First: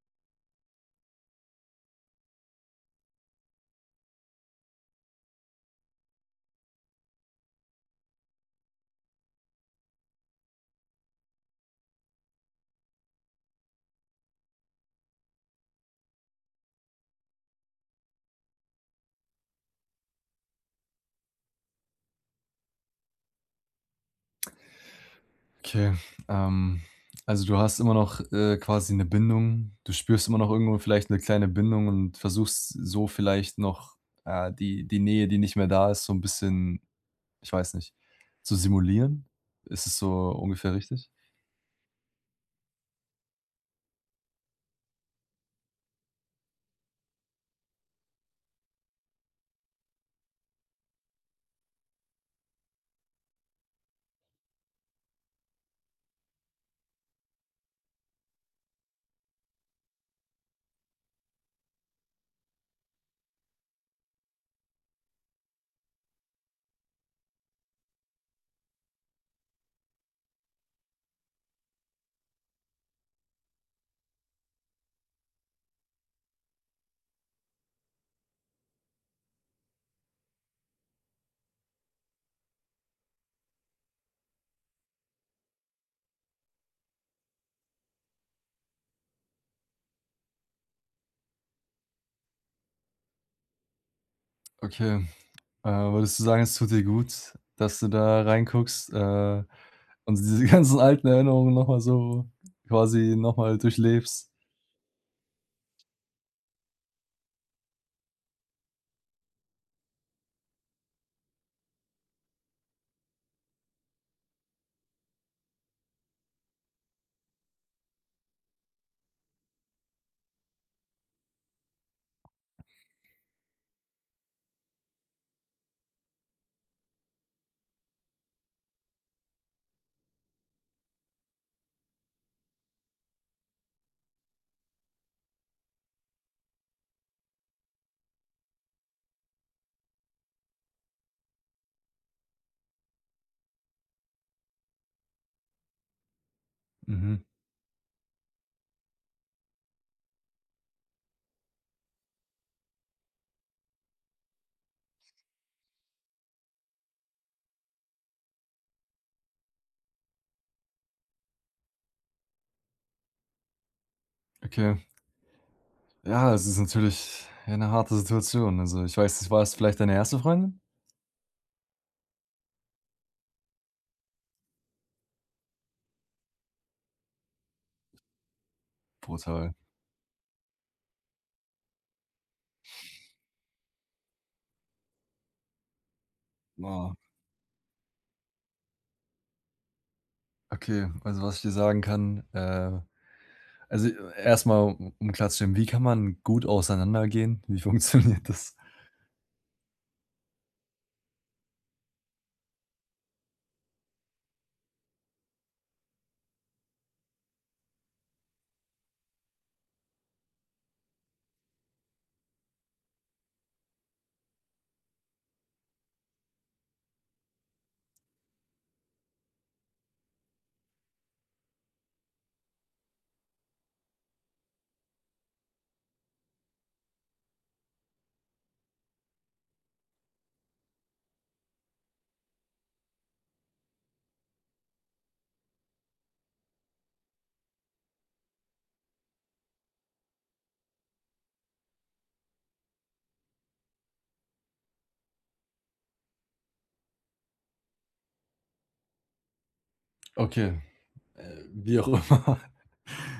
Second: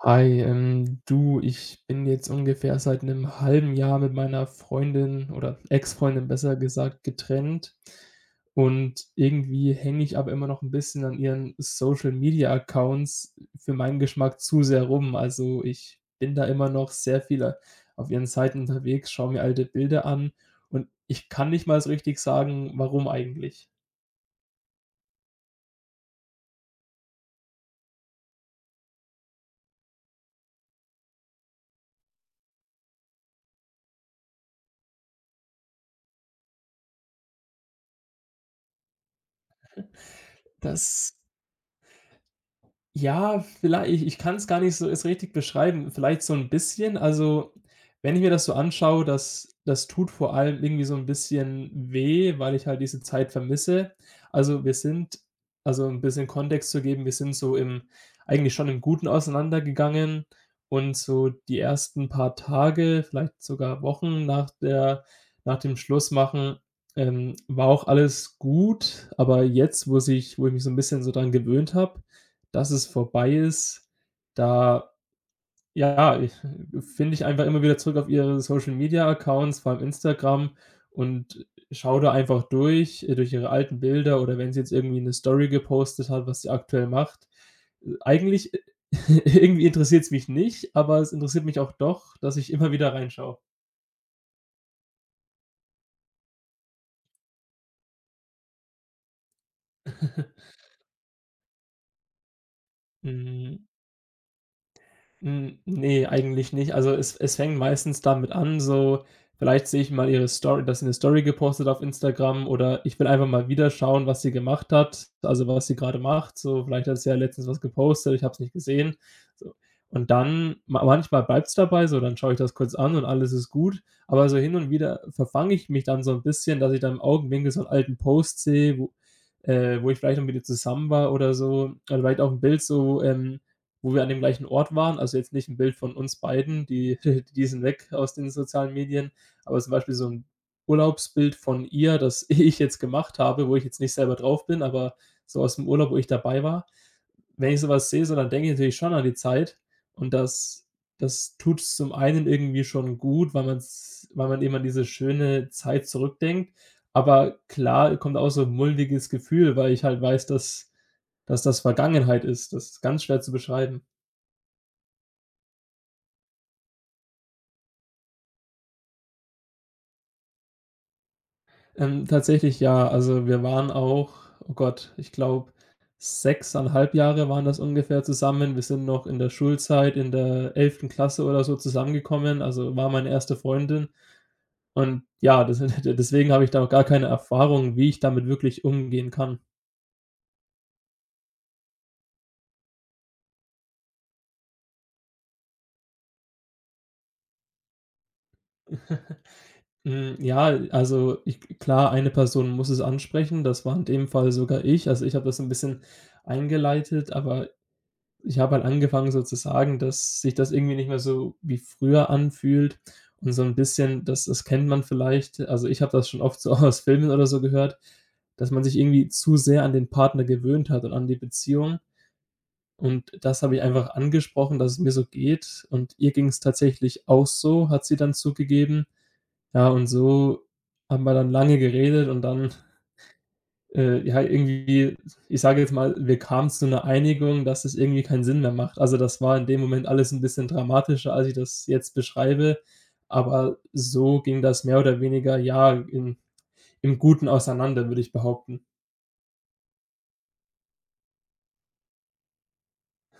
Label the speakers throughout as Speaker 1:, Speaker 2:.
Speaker 1: Hi, du, ich bin jetzt ungefähr seit einem halben Jahr mit meiner Freundin oder Ex-Freundin, besser gesagt, getrennt, und irgendwie hänge ich aber immer noch ein bisschen an ihren Social-Media-Accounts, für meinen Geschmack zu sehr, rum. Also, ich bin da immer noch sehr viel auf ihren Seiten unterwegs, schaue mir alte Bilder an und ich kann nicht mal so richtig sagen, warum eigentlich.
Speaker 2: Okay, ähm, also du hast immer noch, quasi eine Bindung. Du spürst immer noch irgendwo vielleicht eine kleine Bindung und versuchst so vielleicht noch, die Nähe, die nicht mehr da ist, so ein bisschen ich weiß nicht, zu simulieren? Ist es so ungefähr richtig?
Speaker 1: Das Ja, vielleicht, ich kann es gar nicht so erst richtig beschreiben. Vielleicht so ein bisschen. Also, wenn ich mir das so anschaue, das tut vor allem irgendwie so ein bisschen weh, weil ich halt diese Zeit vermisse. Also, wir sind Also, ein bisschen Kontext zu geben: Wir sind so im eigentlich schon im Guten auseinandergegangen, und so die ersten paar Tage, vielleicht sogar Wochen, nach dem Schlussmachen war auch alles gut. Aber jetzt, wo ich mich so ein bisschen so dran gewöhnt habe, dass es vorbei ist, da ja, ich finde ich einfach immer wieder zurück auf ihre Social-Media-Accounts, vor allem Instagram, und schaue da einfach durch ihre alten Bilder, oder wenn sie jetzt irgendwie eine Story gepostet hat, was sie aktuell macht. Eigentlich irgendwie interessiert es mich nicht, aber es interessiert mich auch doch, dass ich immer wieder reinschaue.
Speaker 2: Okay, würdest du sagen, es tut dir gut, dass du da reinguckst, und diese ganzen alten Erinnerungen noch mal so quasi noch mal
Speaker 1: Mhm.
Speaker 2: durchlebst?
Speaker 1: Ne, eigentlich nicht. Also, es fängt meistens damit an, so vielleicht sehe ich mal ihre Story dass sie eine Story gepostet auf Instagram, oder ich will einfach mal wieder schauen, was sie gemacht hat, also, was sie gerade macht. So, vielleicht hat sie ja letztens was gepostet, ich habe es nicht gesehen. So, und dann ma manchmal bleibt's dabei, so, dann schaue ich das kurz an und alles ist gut. Aber so hin und wieder verfange ich mich dann so ein bisschen, dass ich dann im Augenwinkel so einen alten Post sehe, wo ich vielleicht noch mit ihr zusammen war oder so, oder vielleicht auch ein Bild so, wo wir an dem gleichen Ort waren. Also jetzt nicht ein Bild von uns beiden, die die sind weg aus den sozialen Medien, aber zum Beispiel so ein Urlaubsbild von ihr, das ich jetzt gemacht habe, wo ich jetzt nicht selber drauf bin, aber so aus dem Urlaub, wo ich dabei war.
Speaker 2: Mhm,
Speaker 1: Wenn ich so was sehe, so dann denke ich natürlich schon an die Zeit, und das tut es zum einen irgendwie schon gut, weil man eben an diese schöne Zeit zurückdenkt, aber klar kommt auch so 'n mulmiges Gefühl, weil ich halt weiß, dass das Vergangenheit ist. Das ist ganz schwer zu beschreiben.
Speaker 2: okay. Ja, es ist natürlich eine harte Situation. Also, ich weiß nicht, war es vielleicht deine erste Freundin?
Speaker 1: Tatsächlich, ja. Also, wir waren auch, oh Gott, ich glaube, 6,5 Jahre waren das ungefähr zusammen. Wir sind noch in der
Speaker 2: Brutal.
Speaker 1: Schulzeit in der 11. Klasse oder so zusammengekommen, also, war meine erste Freundin. Und ja, das deswegen habe ich da auch gar
Speaker 2: Boah,
Speaker 1: keine Erfahrung, wie ich damit wirklich umgehen kann.
Speaker 2: okay, also, was ich dir sagen kann, also, erst mal, um klarzustellen, wie kann man gut auseinandergehen? Wie funktioniert das?
Speaker 1: Ja, also, ich klar, eine Person muss es ansprechen. Das war in dem Fall sogar ich. Also, ich habe das ein bisschen eingeleitet, aber ich habe halt angefangen, so zu sagen, dass sich das irgendwie nicht mehr so wie früher anfühlt, und so ein bisschen, das kennt man vielleicht, also, ich habe das schon oft so aus Filmen oder so gehört, dass man sich irgendwie zu sehr an den Partner gewöhnt hat und an die Beziehung. Und das habe ich einfach angesprochen, dass es mir so geht, und ihr ging es tatsächlich auch so, hat sie dann zugegeben. Ja, und so haben wir dann lange geredet und dann ja, irgendwie, ich sage jetzt mal, wir kamen zu einer Einigung, dass es irgendwie keinen Sinn mehr macht. Also, das war in dem Moment alles ein bisschen dramatischer, als ich das jetzt beschreibe, aber so ging das mehr oder weniger, ja, im Guten auseinander, würde ich behaupten.
Speaker 2: Okay, wie auch immer,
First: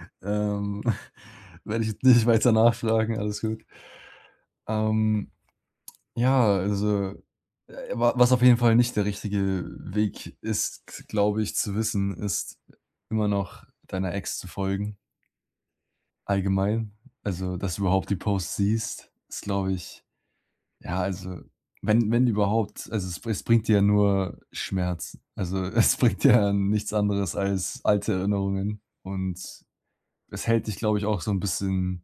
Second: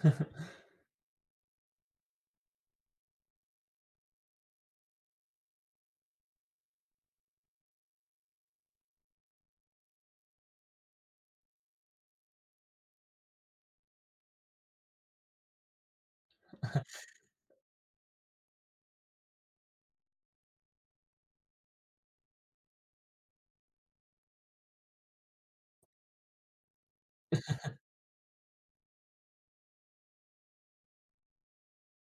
Speaker 2: ähm, werde ich jetzt nicht weiter nachfragen, alles gut. Ähm, ja, also, wa was auf jeden Fall nicht der richtige Weg ist, glaube ich, zu wissen, ist immer noch deiner Ex zu folgen. Allgemein, also, dass du überhaupt die Posts siehst, ist, glaube ich, ja, also, wenn überhaupt, also, es bringt dir ja nur Schmerz. Also, es bringt dir ja nichts anderes als alte Erinnerungen, und es hält dich, glaube ich, auch so ein bisschen,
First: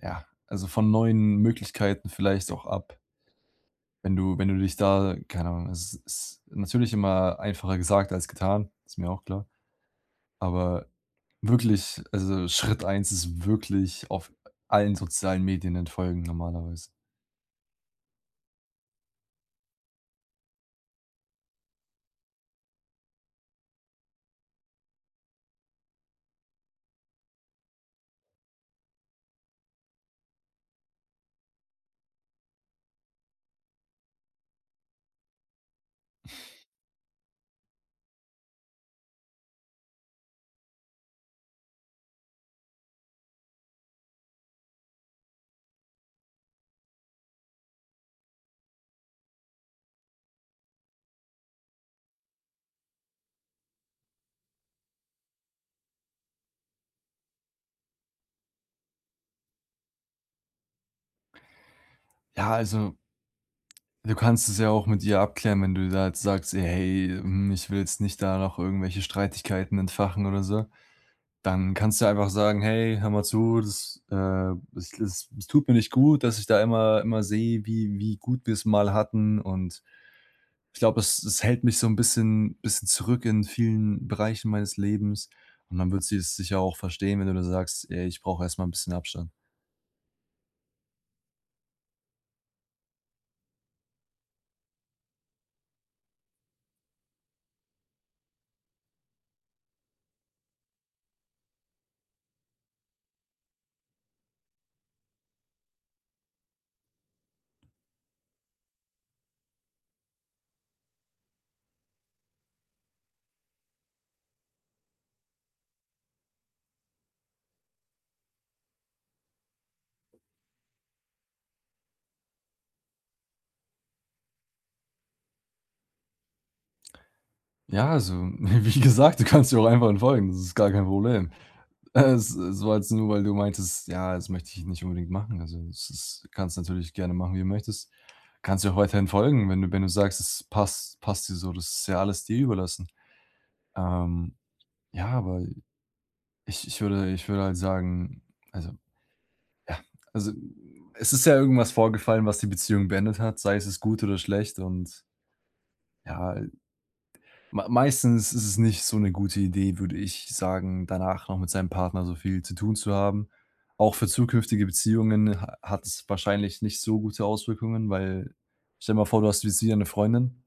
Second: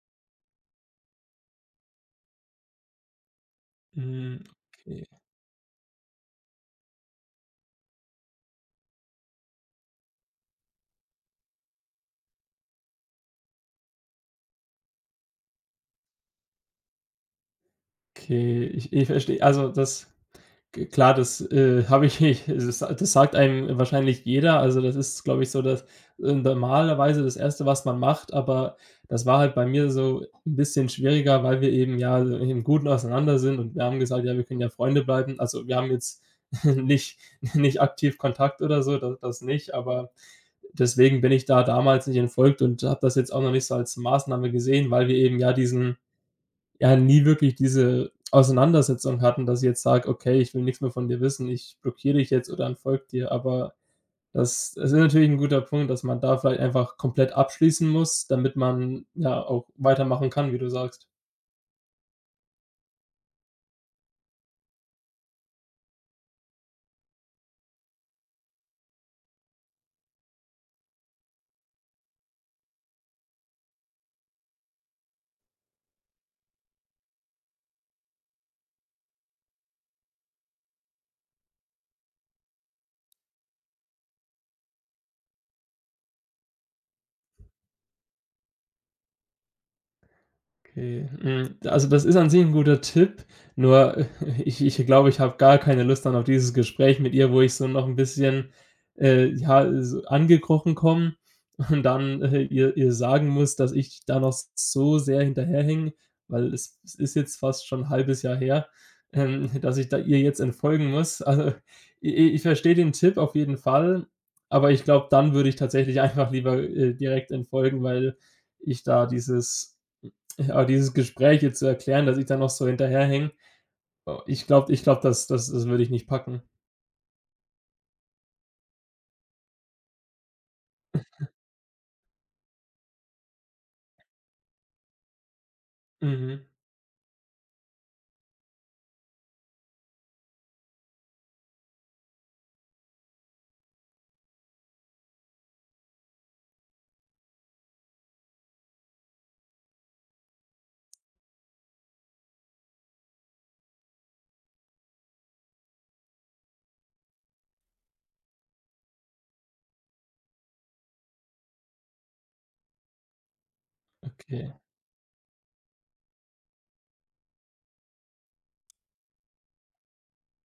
Speaker 2: ja, also, von neuen Möglichkeiten vielleicht auch ab, wenn
Speaker 1: Hm,
Speaker 2: du dich
Speaker 1: okay,
Speaker 2: da keine Ahnung, es ist natürlich immer einfacher gesagt als getan, ist mir auch klar. Aber wirklich, also Schritt eins ist wirklich auf allen sozialen Medien entfolgen normalerweise.
Speaker 1: okay, ich verstehe. Also, das G klar, das, habe ich nicht. Das sagt einem wahrscheinlich jeder. Also, das ist, glaube ich, so das normalerweise das erste, was man macht, aber das war halt bei mir so ein bisschen schwieriger, weil wir eben, ja, so im Guten auseinander sind, und wir haben gesagt: „Ja, wir können ja Freunde bleiben.“ Also, wir haben jetzt nicht nicht aktiv Kontakt oder so, da das nicht, aber deswegen bin ich da damals nicht entfolgt und habe das jetzt auch noch nicht so als Maßnahme gesehen, weil wir eben ja diesen ja, nie wirklich diese Auseinandersetzung hatten, dass ich jetzt sage: „Okay, ich will nichts mehr von dir wissen, ich blockiere dich jetzt oder unfolge dir.“ Aber das ist natürlich ein guter Punkt, dass man da vielleicht einfach komplett abschließen muss, damit man, ja, auch weitermachen kann, wie du sagst.
Speaker 2: Ja, also, du kannst es ja auch mit ihr abklären, wenn du da jetzt sagst: ey, „Hey, ich will jetzt nicht da noch irgendwelche Streitigkeiten entfachen oder so.“ Dann kannst du einfach sagen: „Hey, hör mal zu, das, es tut mir nicht gut, dass ich da immer sehe, wie gut wir es mal hatten und“ Ich glaube, es hält mich so ein bisschen zurück in vielen Bereichen meines Lebens, und dann wird sie es sicher auch verstehen, wenn du da sagst: „Ey, ich brauche erst mal 'n bisschen Abstand.“
Speaker 1: Okay, hm, also, das ist an sich ein guter Tipp, nur ich glaube, ich habe gar keine Lust dann auf dieses Gespräch mit ihr, wo ich so noch ein bisschen, ja, so angekrochen komme und dann, ihr sagen muss, dass ich da noch so sehr hinterherhänge, weil es ist jetzt fast schon 'n halbes Jahr her, dass ich da ihr jetzt entfolgen muss. Also, i ich verstehe den Tipp auf jeden Fall, aber ich glaube, dann würde ich tatsächlich einfach lieber, direkt entfolgen, weil ich da dieses ja, aber dieses Gespräch jetzt zu erklären, dass ich da noch so hinterherhänge, oh, ich glaube, das würde ich nicht packen.
Speaker 2: Ja, also, wie gesagt, du kannst ihr auch einfach entfolgen, das ist gar kein Problem. Es war jetzt nur, weil du meintest: „Ja, das möchte ich nicht unbedingt machen.“ Also, es ist
Speaker 1: Mhm.
Speaker 2: kannst natürlich gerne machen, wie du möchtest. Kannst ihr auch weiterhin folgen, wenn du sagst, es passt dir so. Das ist ja alles dir überlassen. Ähm, ja, aber ich würde halt sagen, also, ja, also, es ist ja irgendwas vorgefallen, was die Beziehung beendet hat, sei es gut oder schlecht, und ja, meistens ist es nicht so eine gute Idee, würde ich sagen, danach noch mit seinem Partner so viel zu tun zu haben. Auch für
Speaker 1: Okay.
Speaker 2: zukünftige Beziehungen ha hat es wahrscheinlich nicht so gute Auswirkungen, weil stell dir mal vor, du hast jetzt wieder eine Freundin,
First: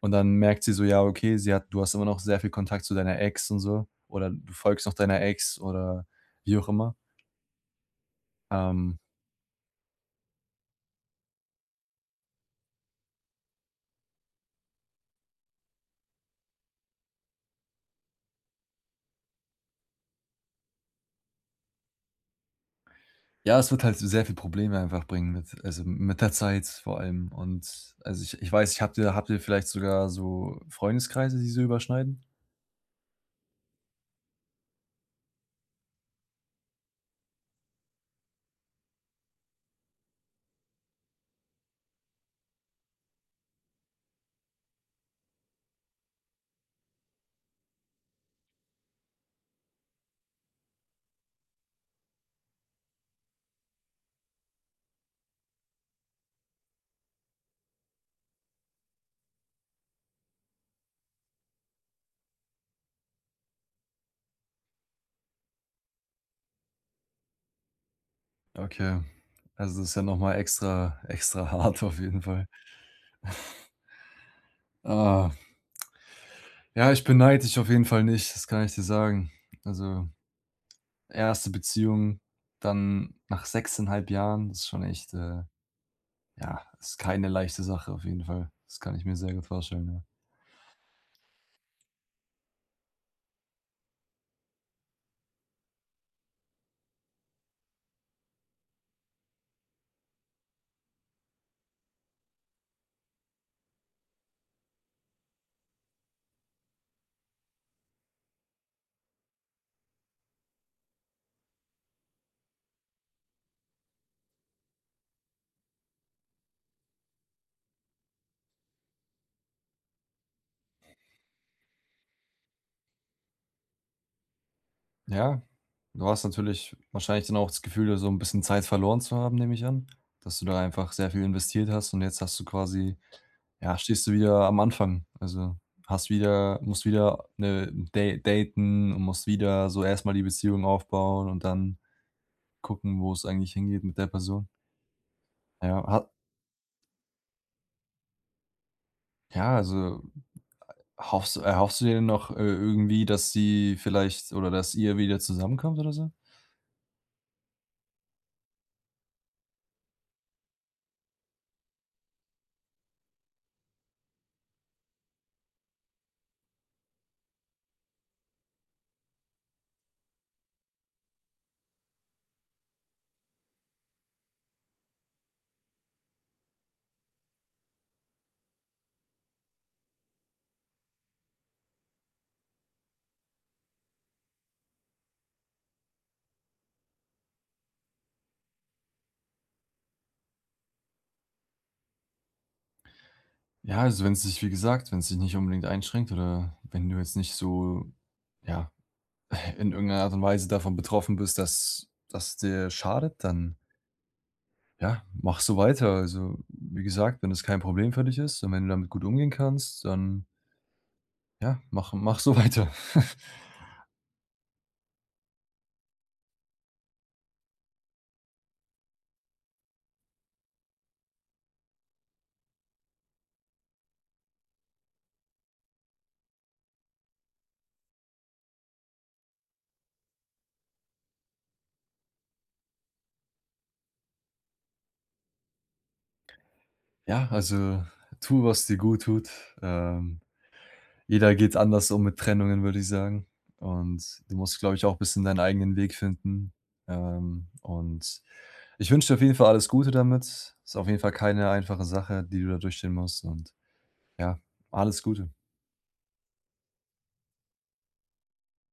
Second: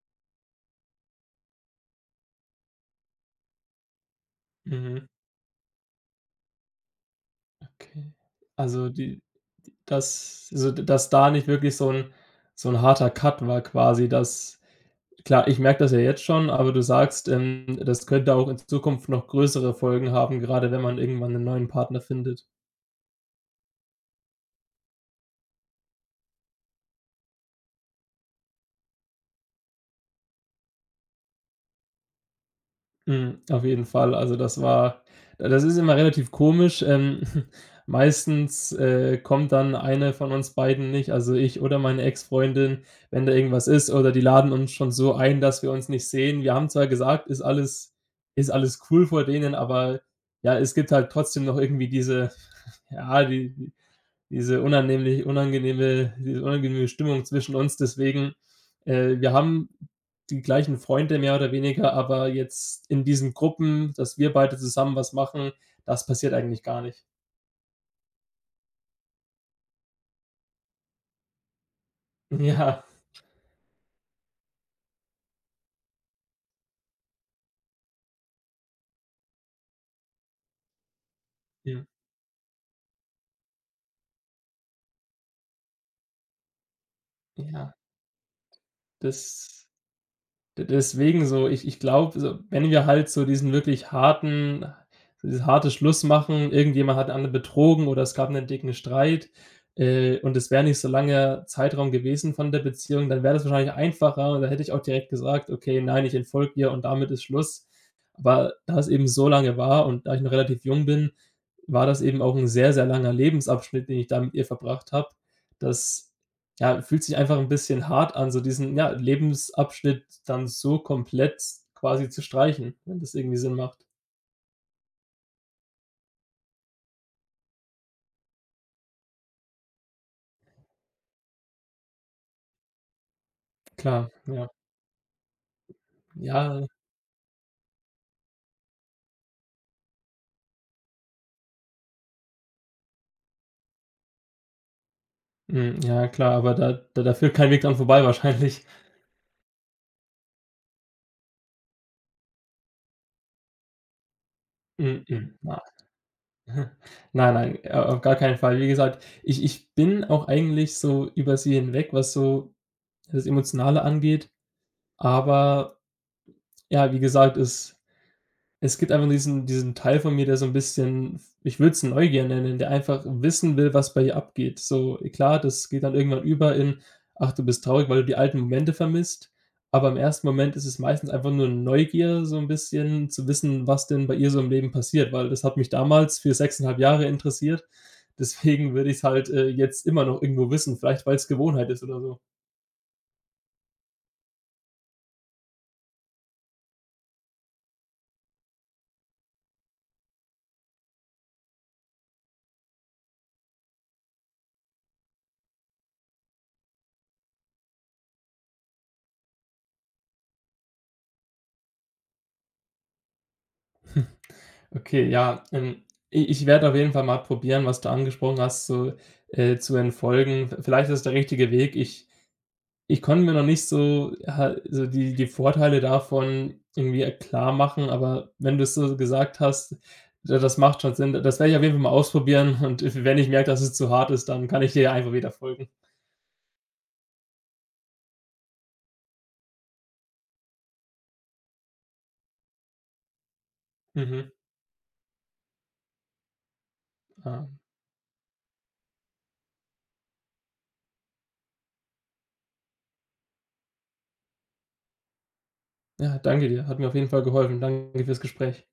Speaker 2: und dann merkt sie so: „Ja, okay, sie hat du hast immer noch sehr viel Kontakt zu deiner Ex und so“ oder du folgst noch
Speaker 1: Mhm.
Speaker 2: deiner Ex oder wie auch immer.
Speaker 1: Okay. Also,
Speaker 2: Ähm,
Speaker 1: die die dass also, dass da nicht wirklich so ein harter Cut war, quasi, dass klar, ich merke das ja jetzt schon, aber du sagst, das könnte auch in Zukunft noch größere Folgen haben, gerade wenn man irgendwann einen neuen Partner findet.
Speaker 2: ja, es wird halt sehr viel Probleme einfach bringen mit, also, mit der Zeit vor allem. Und also, ich weiß, ich habt ihr vielleicht sogar so Freundeskreise, die so überschneiden?
Speaker 1: Mhm, auf jeden Fall. Also, das ist immer relativ komisch. Meistens kommt dann eine von uns beiden nicht, also ich oder meine Ex-Freundin, wenn da irgendwas ist, oder die laden uns schon so ein, dass wir uns nicht sehen. Wir haben zwar gesagt: „Ist alles ist alles cool“ vor denen, aber ja, es gibt halt trotzdem noch irgendwie diese ja, die diese unannehmlich unangenehme diese unangenehme Stimmung zwischen uns. Deswegen, wir haben die gleichen Freunde mehr oder weniger, aber jetzt in diesen Gruppen, dass wir beide zusammen was machen, das passiert eigentlich gar nicht.
Speaker 2: Okay. Also, das ist ja noch mal extra hart auf jeden Fall.
Speaker 1: Ja,
Speaker 2: Ah, ja, ich beneide dich auf jeden Fall nicht, das kann ich dir sagen. Also, erste
Speaker 1: ja,
Speaker 2: Beziehung, dann nach sechseinhalb Jahren, das ist schon echt, äh, ja, ist keine leichte
Speaker 1: ja,
Speaker 2: Sache auf jeden Fall. Das kann ich mir sehr gut
Speaker 1: das
Speaker 2: vorstellen, ja.
Speaker 1: D deswegen so, ich glaube, so, wenn wir halt so diesen wirklich harten so dieses harte Schluss machen, irgendjemand hat den anderen betrogen oder es gab 'nen dicken Streit, und es wäre nicht so langer Zeitraum gewesen von der Beziehung, dann wäre das wahrscheinlich einfacher und dann hätte ich auch direkt gesagt: „Okay, nein, ich entfolge dir und damit ist Schluss.“ Aber da es eben so lange war und da ich noch relativ jung bin, war das eben auch 'n sehr, sehr langer Lebensabschnitt, den ich da mit ihr verbracht habe. Das, ja, fühlt sich einfach 'n bisschen hart an, so diesen, ja, Lebensabschnitt dann so komplett quasi zu streichen, wenn das irgendwie Sinn macht.
Speaker 2: Ja, du hast natürlich wahrscheinlich dann auch das Gefühl, so ein bisschen Zeit verloren zu haben, nehme ich an, dass du da einfach sehr viel investiert hast, und jetzt hast du quasi, ja, stehst
Speaker 1: Klar,
Speaker 2: du wieder
Speaker 1: ja.
Speaker 2: am Anfang. Also, hast wieder
Speaker 1: Ja,
Speaker 2: musst wieder, ne, da daten und musst wieder so erstmal die Beziehung aufbauen und dann gucken, wo es eigentlich hingeht mit der Person.
Speaker 1: mhm,
Speaker 2: Ja,
Speaker 1: ja
Speaker 2: ha
Speaker 1: klar, aber da führt kein Weg dran vorbei, wahrscheinlich.
Speaker 2: ja, also hoffst erhoffst du dir denn noch, irgendwie, dass sie vielleicht oder dass ihr wieder
Speaker 1: Mhm, na.
Speaker 2: zusammenkommt oder so?
Speaker 1: Nein, nein, auf gar keinen Fall. Wie gesagt, ich bin auch eigentlich so über sie hinweg, was so das Emotionale angeht. Aber ja, wie gesagt, es gibt einfach diesen Teil von mir, der so ein bisschen, ich würde es Neugier nennen, der einfach wissen will, was bei ihr abgeht. So, klar, das geht dann irgendwann über in: „Ach, du bist traurig, weil du die alten Momente vermisst.“ Aber im ersten Moment ist es meistens einfach nur Neugier, so ein bisschen zu wissen, was denn bei ihr so im Leben passiert, weil das hat mich damals für 6,5 Jahre interessiert. Deswegen würde ich's halt, jetzt immer noch irgendwo wissen, vielleicht weil es Gewohnheit ist oder so.
Speaker 2: Ja, also wenn es dich, wie gesagt, wenn es dich nicht unbedingt einschränkt oder wenn du jetzt nicht so, ja, in irgendeiner Art und Weise davon betroffen bist, dass das dir schadet, dann, ja, mach so weiter. Also, wie gesagt, wenn es kein Problem für dich ist und wenn du damit gut umgehen kannst, dann, ja, mach so weiter.
Speaker 1: Okay, ja, i ich werde auf jeden Fall mal probieren, was du angesprochen hast, so, zu entfolgen. V vielleicht ist der richtige Weg. Ich konnte mir noch nicht so ha so die Vorteile davon irgendwie klarmachen, aber wenn du es so gesagt hast, da das macht schon Sinn. Das werde ich auf jeden Fall mal ausprobieren und wenn ich merke, dass es zu hart ist, dann kann ich dir ja einfach wieder folgen.
Speaker 2: Ja, also tu, was dir gut tut. Ähm, jeder geht anders um mit Trennungen, würde ich sagen. Und
Speaker 1: Mhm,
Speaker 2: du musst, glaube ich, auch ein bisschen deinen eigenen Weg finden.
Speaker 1: ah,
Speaker 2: Und ich wünsche dir auf jeden Fall alles Gute damit. Ist auf jeden Fall keine einfache Sache, die du da durchstehen musst, und ja, alles Gute.
Speaker 1: ja, danke dir. Hat mir auf jeden Fall geholfen. Danke fürs Gespräch.